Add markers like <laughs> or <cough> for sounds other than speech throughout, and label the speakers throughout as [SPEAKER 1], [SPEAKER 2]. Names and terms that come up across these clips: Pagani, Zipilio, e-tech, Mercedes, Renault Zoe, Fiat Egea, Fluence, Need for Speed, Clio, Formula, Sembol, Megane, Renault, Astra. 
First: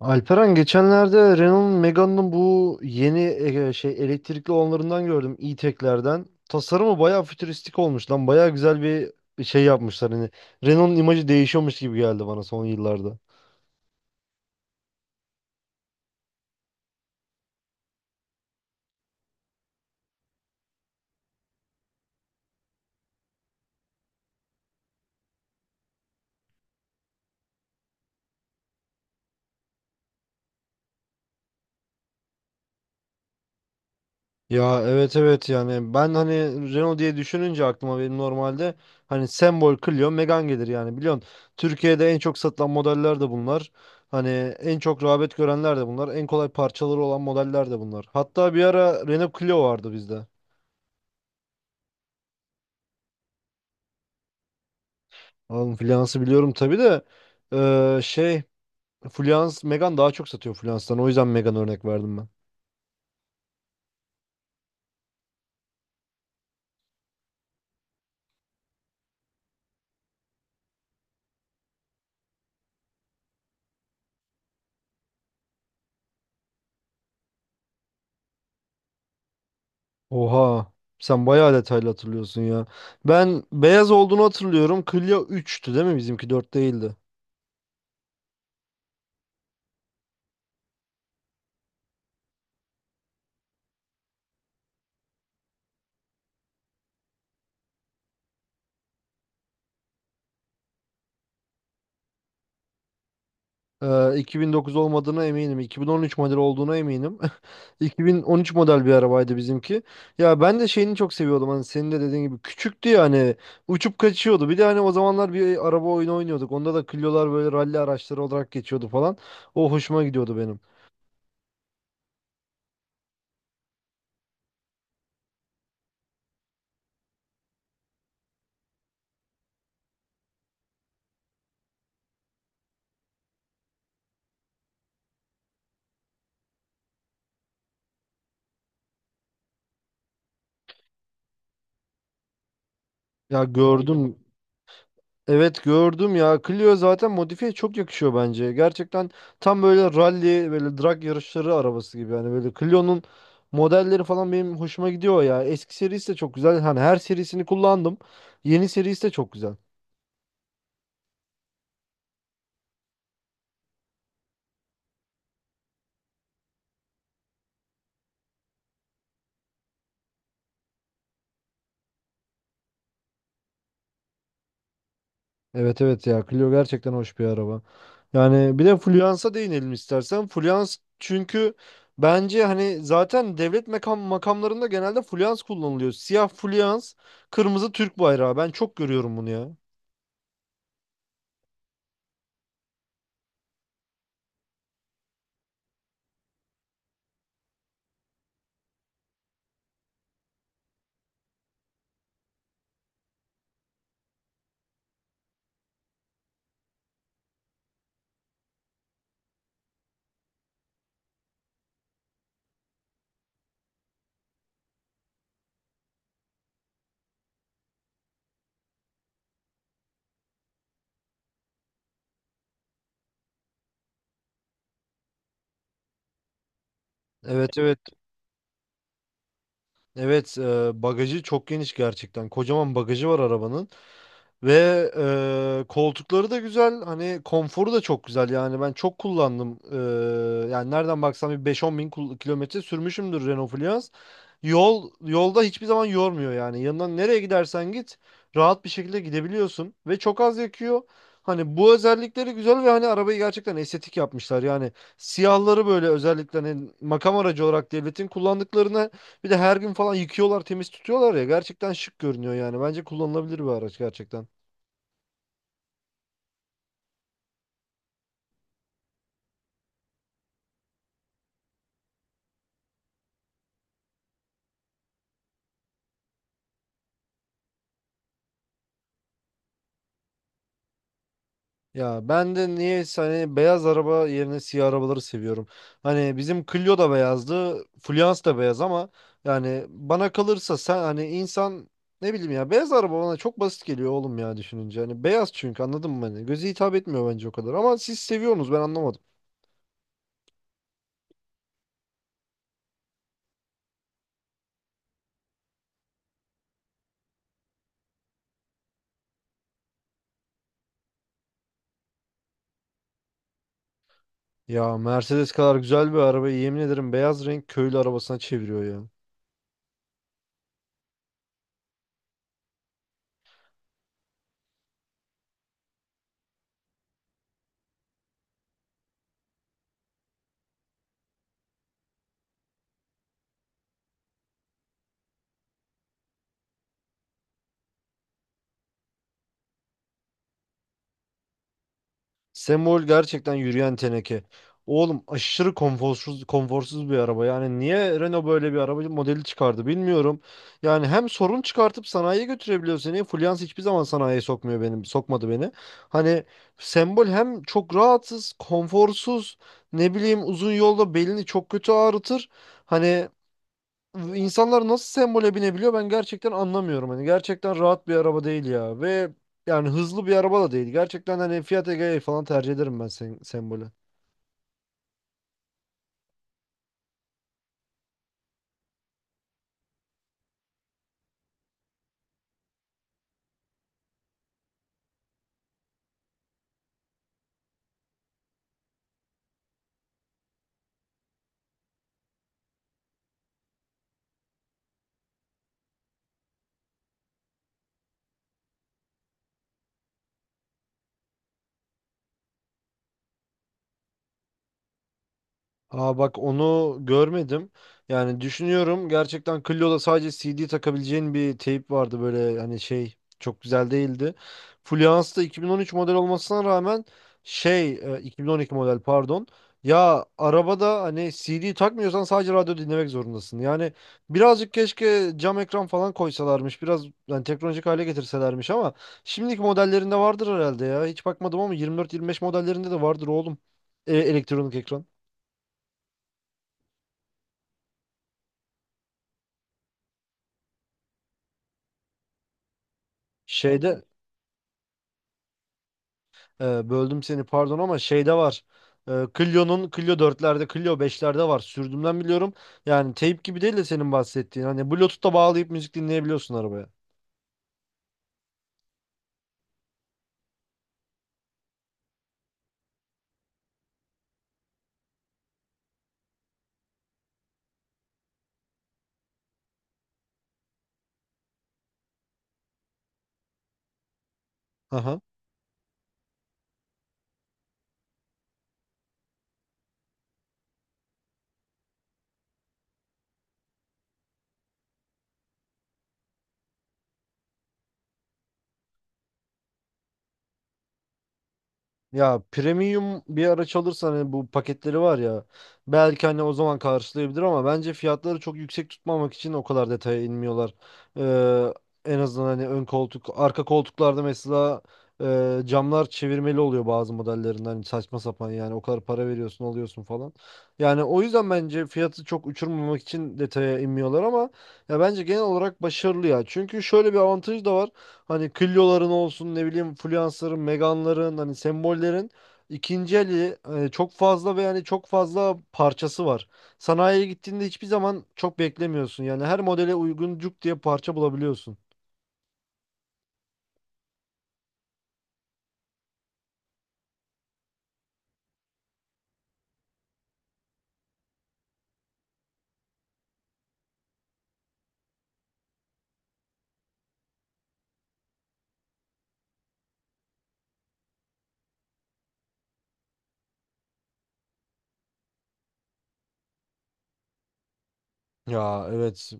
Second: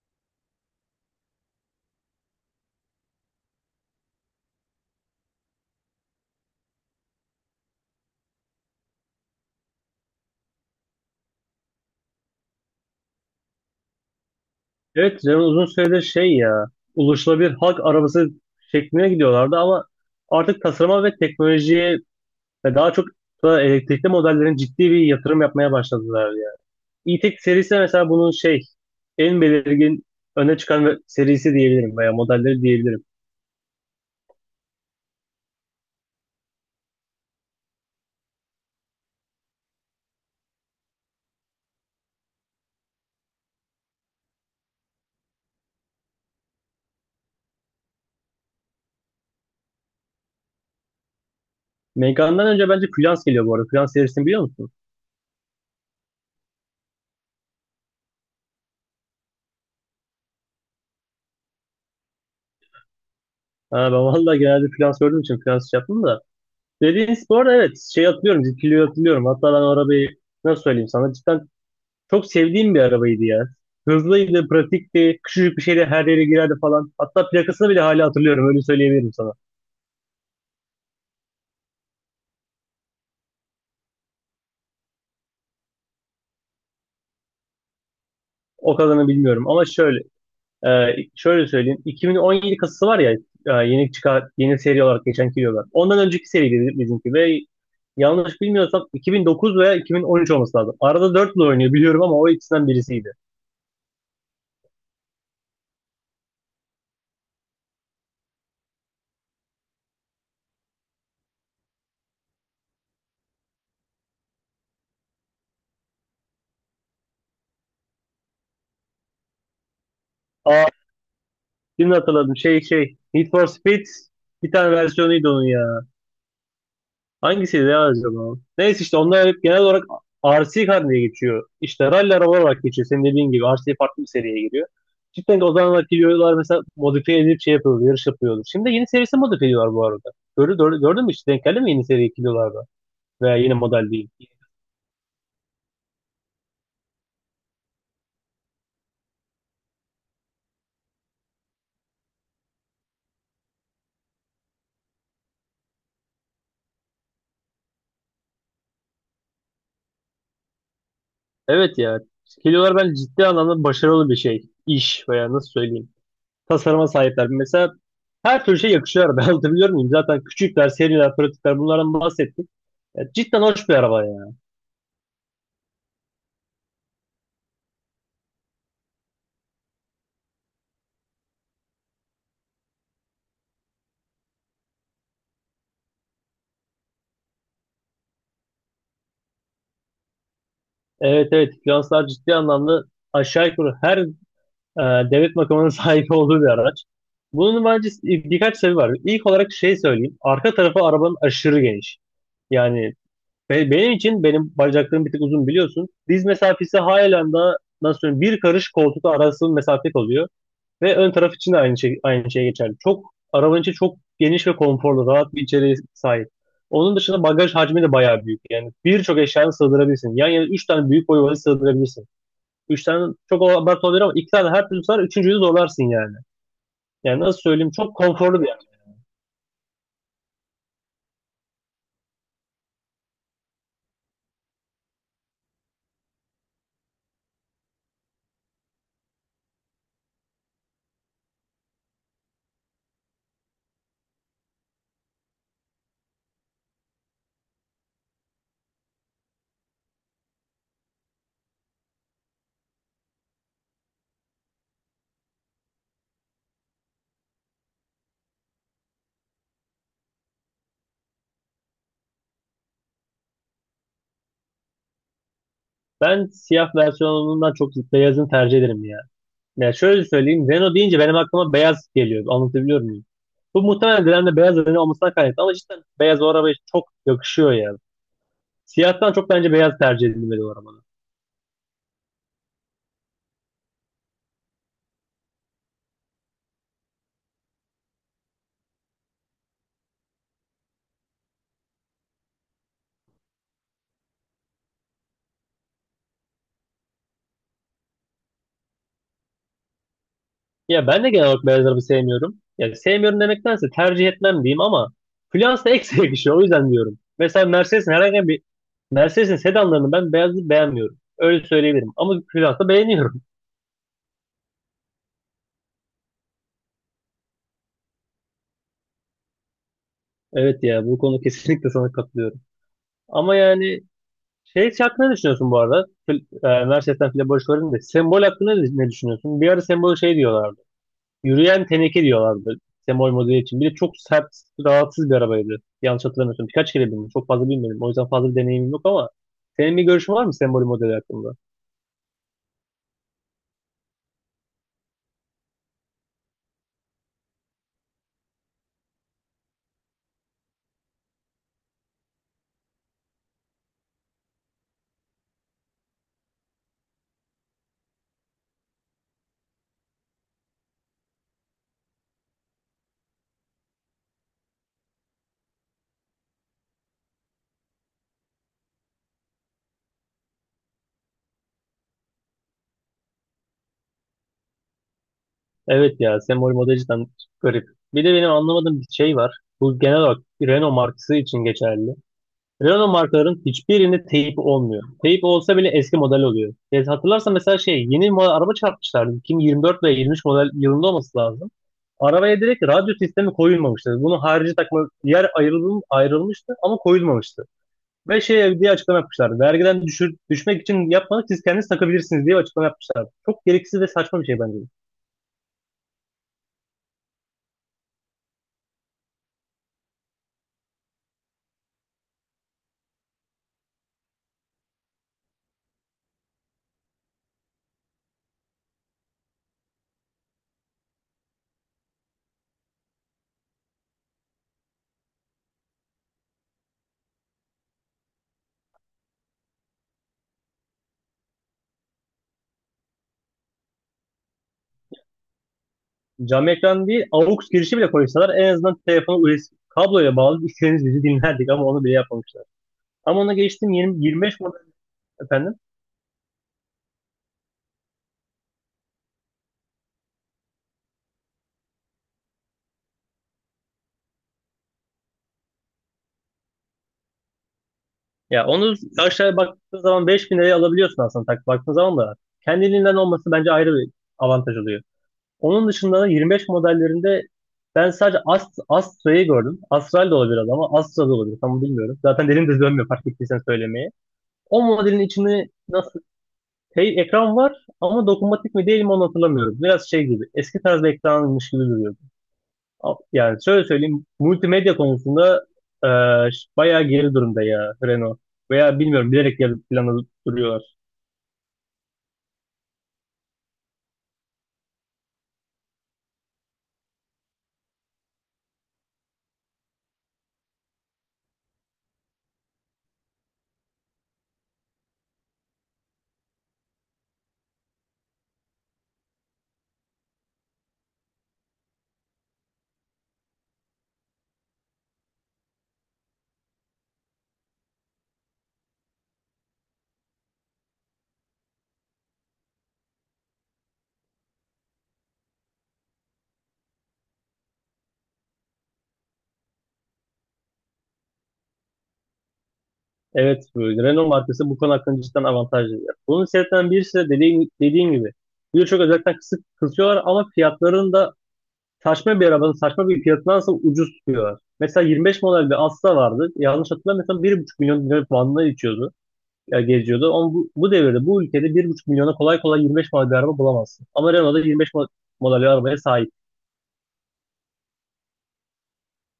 [SPEAKER 1] Alperen geçenlerde Renault'un Megane'ın bu yeni elektrikli olanlarından gördüm e-tech'lerden. Tasarımı bayağı fütüristik olmuş lan. Bayağı güzel bir şey yapmışlar hani. Renault'un imajı değişiyormuş gibi geldi bana son yıllarda.
[SPEAKER 2] Evet, Cem uzun süredir şey ya, ulaşılabilir halk arabası şekline gidiyorlardı ama artık tasarıma ve teknolojiye ve daha çok da elektrikli modellerin ciddi bir yatırım yapmaya başladılar ya. E-tech serisi mesela bunun şey, en belirgin öne çıkan serisi diyebilirim veya modelleri diyebilirim.
[SPEAKER 1] Ya, evet evet, yani ben hani Renault diye düşününce aklıma benim normalde hani sembol Clio Megane gelir, yani biliyorsun. Türkiye'de en çok satılan modeller de bunlar. Hani en çok rağbet görenler de bunlar. En kolay parçaları olan modeller de bunlar. Hatta bir ara Renault Clio vardı bizde.
[SPEAKER 2] Meggane'dan önce bence Fluence geliyor bu arada. Fluence serisini biliyor musun?
[SPEAKER 1] Oğlum Fluence'ı biliyorum tabii de eee, şey Fluence Megan daha çok satıyor Fluence'dan. O yüzden Megan örnek verdim ben.
[SPEAKER 2] Ha, ben vallahi genelde Fluence gördüğüm için Fluence şey yaptım da. Dediğiniz bu arada evet, şey hatırlıyorum, Zipilio'yu hatırlıyorum. Hatta ben o arabayı nasıl söyleyeyim sana, cidden çok sevdiğim bir arabaydı ya. Hızlıydı, pratikti, küçücük bir şeyle her yere girerdi falan. Hatta plakasını bile hala hatırlıyorum, öyle söyleyebilirim sana.
[SPEAKER 1] Oha. Sen bayağı detaylı hatırlıyorsun ya. Ben beyaz olduğunu hatırlıyorum. Clio üçtü değil mi? Bizimki 4 değildi.
[SPEAKER 2] O kadarını bilmiyorum ama e, şöyle söyleyeyim. 2017 kasası var ya, yeni çıkar, yeni seri olarak geçen diyorlar. Ondan önceki seriydi bizimki ve yanlış bilmiyorsam 2009 veya 2013 olması lazım. Arada 4 yıl oynuyor biliyorum ama o ikisinden birisiydi.
[SPEAKER 1] Ee, 2009 olmadığına eminim. 2013 model olduğuna eminim. <laughs> 2013 model bir arabaydı bizimki. Ya ben de şeyini çok seviyordum. Hani senin de dediğin gibi küçüktü ya, hani uçup kaçıyordu. Bir de hani o zamanlar bir araba oyunu oynuyorduk. Onda da Clio'lar böyle ralli araçları olarak geçiyordu falan. O hoşuma gidiyordu benim.
[SPEAKER 2] Aa, şimdi hatırladım. Need for Speed bir tane versiyonuydu onun ya. Hangisiydi ya acaba? Neyse işte onlar hep genel olarak RC kar diye geçiyor. İşte rally araba olarak geçiyor. Senin dediğin gibi RC farklı bir seriye giriyor. Cidden o zamanlar geliyorlar mesela modifiye edip şey yapıyordu, yarış yapıyordu. Şimdi yeni serisi modifiye ediyorlar bu arada. Gördün mü hiç? Denk geldi mi yeni seri kilolarda veya
[SPEAKER 1] Ya,
[SPEAKER 2] yeni model değil.
[SPEAKER 1] gördüm. Evet, gördüm ya. Clio zaten modifiye çok yakışıyor bence. Gerçekten tam böyle rally, böyle drag yarışları arabası gibi. Yani böyle Clio'nun modelleri falan benim hoşuma gidiyor ya. Eski serisi de çok güzel. Hani her serisini kullandım. Yeni serisi de çok güzel.
[SPEAKER 2] Evet ya. Kilolar bence ciddi anlamda başarılı bir şey. İş veya nasıl söyleyeyim. Tasarıma sahipler. Mesela her türlü şey yakışıyor araba. <laughs> Anlatabiliyor muyum? Zaten küçükler, seriler, pratikler bunlardan bahsettik. Ya cidden hoş bir araba ya.
[SPEAKER 1] Evet evet, ya Clio gerçekten hoş bir araba. Yani bir de Fluence'a değinelim istersen. Fluence, çünkü bence hani zaten devlet makamlarında genelde Fluence kullanılıyor. Siyah Fluence, kırmızı Türk bayrağı. Ben çok görüyorum bunu ya.
[SPEAKER 2] Evet evet finanslar ciddi anlamda aşağı yukarı her devlet makamının <laughs> sahip olduğu bir araç. Bunun bence birkaç sebebi var. İlk olarak şey söyleyeyim. Arka tarafı arabanın aşırı geniş. Yani benim için benim bacaklarım bir tık uzun biliyorsun. Diz mesafesi halen daha nasıl söyleyeyim bir karış koltuk arası mesafe kalıyor. Ve ön taraf için de aynı şey geçerli. Çok arabanın içi çok geniş ve konforlu, rahat bir içeriğe sahip. Onun dışında bagaj hacmi de bayağı büyük. Yani birçok eşyanı sığdırabilirsin. Yan yana 3 tane büyük boy valiz sığdırabilirsin. 3 tane çok abartı olabilir ama 2 tane her türlü sığar, üçüncüyü zorlarsın yani. Yani nasıl
[SPEAKER 1] Evet
[SPEAKER 2] söyleyeyim
[SPEAKER 1] evet.
[SPEAKER 2] çok konforlu bir yer.
[SPEAKER 1] Evet, bagajı çok geniş gerçekten. Kocaman bagajı var arabanın. Ve koltukları da güzel. Hani konforu da çok güzel. Yani ben çok kullandım. Yani nereden baksam bir beş on bin kilometre sürmüşümdür Renault Fluence. Yolda hiçbir zaman yormuyor yani. Yanından nereye gidersen git rahat bir şekilde gidebiliyorsun. Ve çok az yakıyor. Hani bu özellikleri güzel ve hani arabayı gerçekten estetik yapmışlar. Yani siyahları böyle özellikle hani makam aracı olarak devletin kullandıklarını bir de her gün falan yıkıyorlar, temiz tutuyorlar ya. Gerçekten şık görünüyor yani. Bence kullanılabilir bir araç gerçekten.
[SPEAKER 2] Ben siyah versiyonundan çok beyazını tercih ederim yani. Yani şöyle söyleyeyim Renault deyince benim aklıma beyaz geliyor. Anlatabiliyor muyum? Bu muhtemelen Dilan'da beyaz Renault olmasına kaynaklı ama cidden beyaz o arabaya çok yakışıyor ya. Siyahtan çok bence beyaz tercih edilmeli o arabada.
[SPEAKER 1] Ya ben de niye hani beyaz araba yerine siyah arabaları seviyorum. Hani bizim Clio da beyazdı, Fluence da beyaz, ama yani bana kalırsa sen hani insan ne bileyim ya, beyaz araba bana çok basit geliyor oğlum ya, düşününce. Hani beyaz, çünkü anladın mı hani? Göze hitap etmiyor bence o kadar, ama siz seviyorsunuz, ben anlamadım.
[SPEAKER 2] Ya ben de genel olarak beyaz araba sevmiyorum. Ya sevmiyorum demektense tercih etmem diyeyim ama Fluence da eksi <laughs> yakışıyor. O yüzden diyorum. Mesela Mercedes'in herhangi bir Mercedes'in sedanlarını ben beyazı beğenmiyorum. Öyle söyleyebilirim. Ama Fluence'ı beğeniyorum. <laughs>
[SPEAKER 1] Ya Mercedes kadar güzel bir arabayı yemin ederim beyaz renk köylü arabasına çeviriyor ya.
[SPEAKER 2] Evet ya bu konu kesinlikle sana katılıyorum. Ama yani şey hakkında ne düşünüyorsun bu arada? Mercedes'ten Fila Barış Varın da sembol hakkında ne düşünüyorsun? Bir ara sembol şey diyorlar. Yürüyen teneke diyorlardı. Semol modeli için. Bir de çok sert, rahatsız bir arabaydı. Yanlış hatırlamıyorsam. Birkaç kere bindim. Çok fazla bilmedim. O yüzden fazla bir deneyimim yok ama senin bir görüşün var mı Sembol modeli hakkında?
[SPEAKER 1] Semol gerçekten yürüyen teneke. Oğlum aşırı konforsuz, konforsuz bir araba. Yani niye Renault böyle bir araba modeli çıkardı bilmiyorum. Yani hem sorun çıkartıp sanayiye götürebiliyor seni. Fluence hiçbir zaman sanayiye sokmuyor benim, sokmadı beni. Hani Sembol hem çok rahatsız, konforsuz, ne bileyim uzun yolda belini çok kötü ağrıtır. Hani İnsanlar nasıl sembole binebiliyor ben gerçekten anlamıyorum. Hani gerçekten rahat bir araba değil ya. Ve yani hızlı bir araba da değil. Gerçekten hani Fiat Egea falan tercih ederim ben sen, sembole.
[SPEAKER 2] Evet ya Sembol modeli cidden garip. Bir de benim anlamadığım bir şey var. Bu genel olarak Renault markası için geçerli. Renault markaların hiçbirinde teyip olmuyor. Teyip olsa bile eski model oluyor. Hatırlarsan mesela şey yeni model araba çarpmışlardı. 2024 veya 23 model yılında olması lazım. Arabaya direkt radyo sistemi koyulmamıştı. Bunun harici takma yer ayrılmıştı ama koyulmamıştı. Ve şey diye açıklama yapmışlardı. Vergiden düşmek için yapmadık siz kendiniz takabilirsiniz diye açıklama yapmışlardı. Çok gereksiz ve saçma bir şey bence.
[SPEAKER 1] Aa, bak onu görmedim. Yani düşünüyorum, gerçekten Clio'da sadece CD takabileceğin bir teyp vardı, böyle hani şey, çok güzel değildi. Fluence da 2013 model olmasına rağmen 2012 model pardon. Ya arabada hani CD takmıyorsan sadece radyo dinlemek zorundasın. Yani birazcık keşke cam ekran falan koysalarmış. Biraz yani teknolojik hale getirselermiş ama şimdiki modellerinde vardır herhalde ya. Hiç bakmadım ama 24-25 modellerinde de vardır oğlum. Elektronik ekran.
[SPEAKER 2] Cam ekran değil AUX girişi bile koysalar en azından telefonu USB kabloyla bağlı istediğiniz bizi dinlerdik ama onu bile yapmamışlar. Ama ona geçtim
[SPEAKER 1] Şeyde
[SPEAKER 2] 20, 25 model efendim.
[SPEAKER 1] Böldüm seni, pardon, ama şeyde var. Clio 4'lerde, Clio 5'lerde var. Sürdüğümden biliyorum. Yani teyp gibi değil de senin bahsettiğin. Hani Bluetooth'ta bağlayıp müzik dinleyebiliyorsun arabaya.
[SPEAKER 2] Ya onu aşağıya baktığın zaman 5.000 liraya alabiliyorsun aslında tak baktığın zaman da. Kendiliğinden olması bence ayrı bir avantaj oluyor. Onun dışında da 25 modellerinde ben sadece Astra'yı gördüm. Astral de olabilir ama Astra da olabilir. Tam bilmiyorum. Zaten dilim de dönmüyor fark ettiysen söylemeye. O
[SPEAKER 1] Aha.
[SPEAKER 2] modelin içinde nasıl hey, ekran var ama dokunmatik mi değil mi onu hatırlamıyorum. Biraz şey gibi eski tarz bir ekranmış gibi duruyor. Yani şöyle söyleyeyim, multimedya konusunda e, bayağı geri durumda ya Renault. Veya bilmiyorum bilerek geri plana duruyorlar.
[SPEAKER 1] Ya premium bir araç alırsan hani bu paketleri var ya, belki hani o zaman karşılayabilir, ama bence fiyatları çok yüksek tutmamak için o kadar detaya inmiyorlar. Ee, En azından hani ön koltuk, arka koltuklarda mesela camlar çevirmeli oluyor bazı modellerinden, hani saçma sapan yani, o kadar para veriyorsun alıyorsun falan. Yani o yüzden bence fiyatı çok uçurmamak için detaya inmiyorlar ama ya bence genel olarak başarılı ya. Çünkü şöyle bir avantajı da var. Hani Clio'ların olsun, ne bileyim Fluence'ların, Megane'ların, hani sembollerin ikinci eli çok fazla ve yani çok fazla parçası var. Sanayiye gittiğinde hiçbir zaman çok beklemiyorsun. Yani her modele uygun cuk diye parça bulabiliyorsun.
[SPEAKER 2] Evet, böyle Renault markası bu konu hakkında cidden avantajlı. Bunun sebeplerinden birisi de dediğim gibi birçok özellikten kısıyorlar ama fiyatlarını da saçma bir arabanın saçma bir fiyatındansa ucuz tutuyorlar. Mesela 25 model bir Asla vardı. Yanlış hatırlamıyorsam 1,5 milyon lira bandına içiyordu, ya geziyordu. Ama bu devirde bu ülkede 1,5 milyona kolay kolay 25 model bir araba bulamazsın. Ama Renault'da 25 model bir arabaya sahip.
[SPEAKER 1] Ya evet,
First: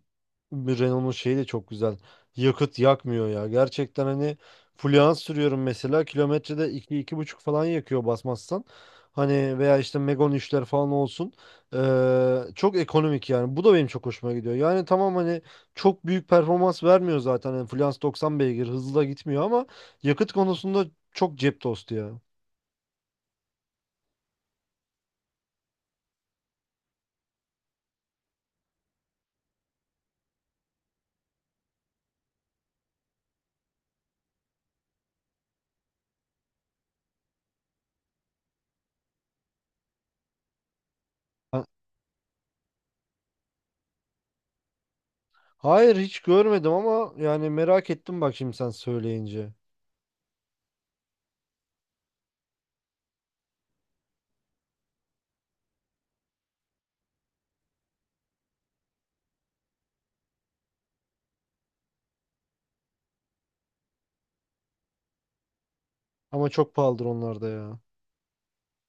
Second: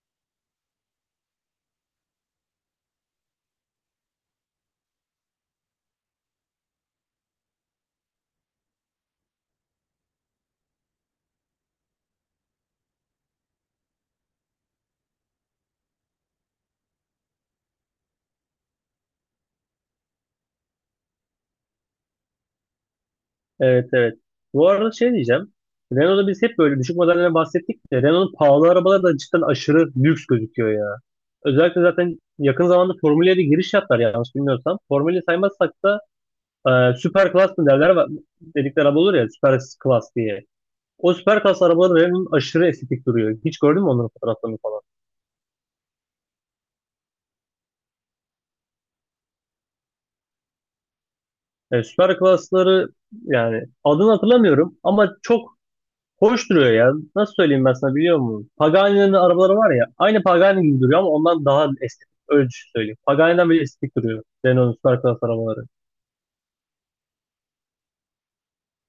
[SPEAKER 1] bir Renault'un şeyi de çok güzel. Yakıt yakmıyor ya. Gerçekten hani fluans sürüyorum mesela. Kilometrede iki iki buçuk falan yakıyor basmazsan. Hani veya işte Megane 3'ler falan olsun. Çok ekonomik yani. Bu da benim çok hoşuma gidiyor. Yani tamam hani çok büyük performans vermiyor zaten. Yani fluans 90 beygir, hızlı da gitmiyor ama yakıt konusunda çok cep tostu ya.
[SPEAKER 2] Evet evet. Bu arada şey diyeceğim. Renault'da biz hep böyle düşük modellerden bahsettik de Renault'un pahalı arabaları da cidden aşırı lüks gözüküyor ya. Özellikle zaten yakın zamanda Formula'ya da giriş yaptılar yanlış bilmiyorsam. Formula'yı saymazsak da süper klas mı derler dedikleri araba olur ya süper klas diye. O süper klas
[SPEAKER 1] Ha-
[SPEAKER 2] arabaları Renault'un aşırı estetik duruyor. Hiç gördün mü onların fotoğraflarını falan?
[SPEAKER 1] Hayır, hiç görmedim ama yani merak ettim bak şimdi sen söyleyince.
[SPEAKER 2] Süper Klasları yani adını hatırlamıyorum ama çok hoş duruyor ya. Nasıl söyleyeyim ben sana biliyor musun? Pagani'nin arabaları var ya aynı Pagani gibi duruyor ama ondan daha estetik. Öyle söyleyeyim. Pagani'den bile estetik duruyor. Renault'un Süper Klas arabaları.
[SPEAKER 1] Ama çok pahalıdır onlar da ya.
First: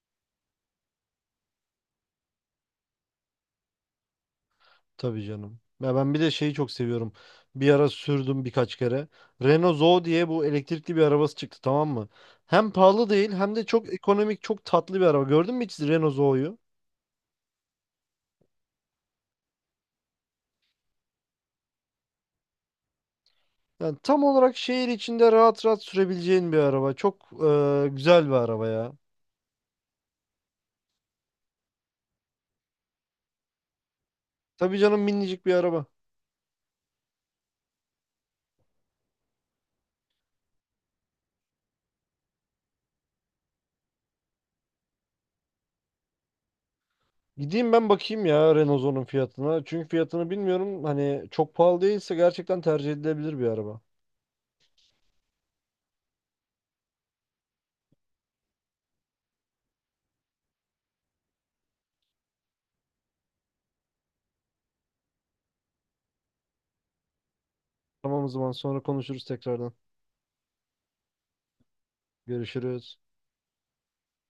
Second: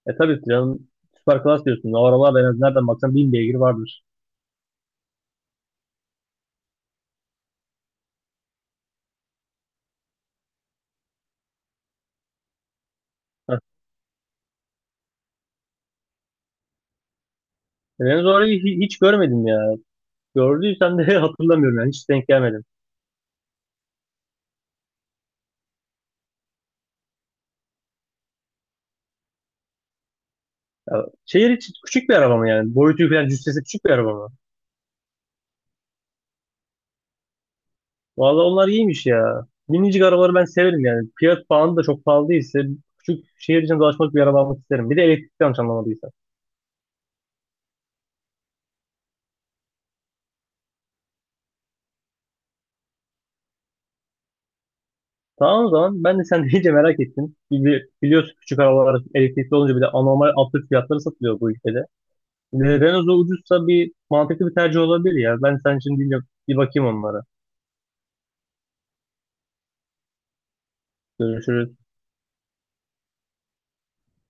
[SPEAKER 2] E tabii ki canım Süper Klas diyorsun. O arabalar en az nereden baksan 1.000 beygir vardır.
[SPEAKER 1] Tabii canım. Ya ben bir de şeyi çok seviyorum. Bir ara sürdüm birkaç kere. Renault Zoe diye bu elektrikli bir arabası çıktı, tamam mı? Hem pahalı değil hem
[SPEAKER 2] Heh.
[SPEAKER 1] de çok ekonomik, çok tatlı bir araba. Gördün mü hiç Renault Zoe'yu?
[SPEAKER 2] Renault'u orayı hiç görmedim ya. Gördüysem de <laughs> hatırlamıyorum yani hiç denk gelmedim.
[SPEAKER 1] Yani tam olarak şehir içinde rahat rahat sürebileceğin bir araba. Çok güzel bir araba ya.
[SPEAKER 2] Ya, şehir için küçük bir araba mı yani? Boyutu falan cüssesi küçük bir araba mı?
[SPEAKER 1] Tabii canım, minicik bir araba.
[SPEAKER 2] Valla onlar iyiymiş ya. Minicik arabaları ben severim yani. Fiyat pahalı da çok pahalı değilse küçük şehir için dolaşmak bir araba almak isterim. Bir de elektrikli yanlış anlamadıysa.
[SPEAKER 1] Gideyim ben bakayım ya Renault Zoe'nun fiyatına. Çünkü fiyatını bilmiyorum. Hani çok pahalı değilse gerçekten tercih edilebilir bir araba.
[SPEAKER 2] Tamam o zaman ben de sen <laughs> deyince merak ettim. Biliyorsun küçük arabalar elektrikli olunca bir de anormal absürt fiyatları satılıyor bu ülkede. Bir de Renault'u ucuzsa bir mantıklı bir tercih olabilir ya. Ben sen şimdi bir bakayım onlara.
[SPEAKER 1] Tamam, o zaman sonra konuşuruz tekrardan.
[SPEAKER 2] Görüşürüz.
[SPEAKER 1] Görüşürüz.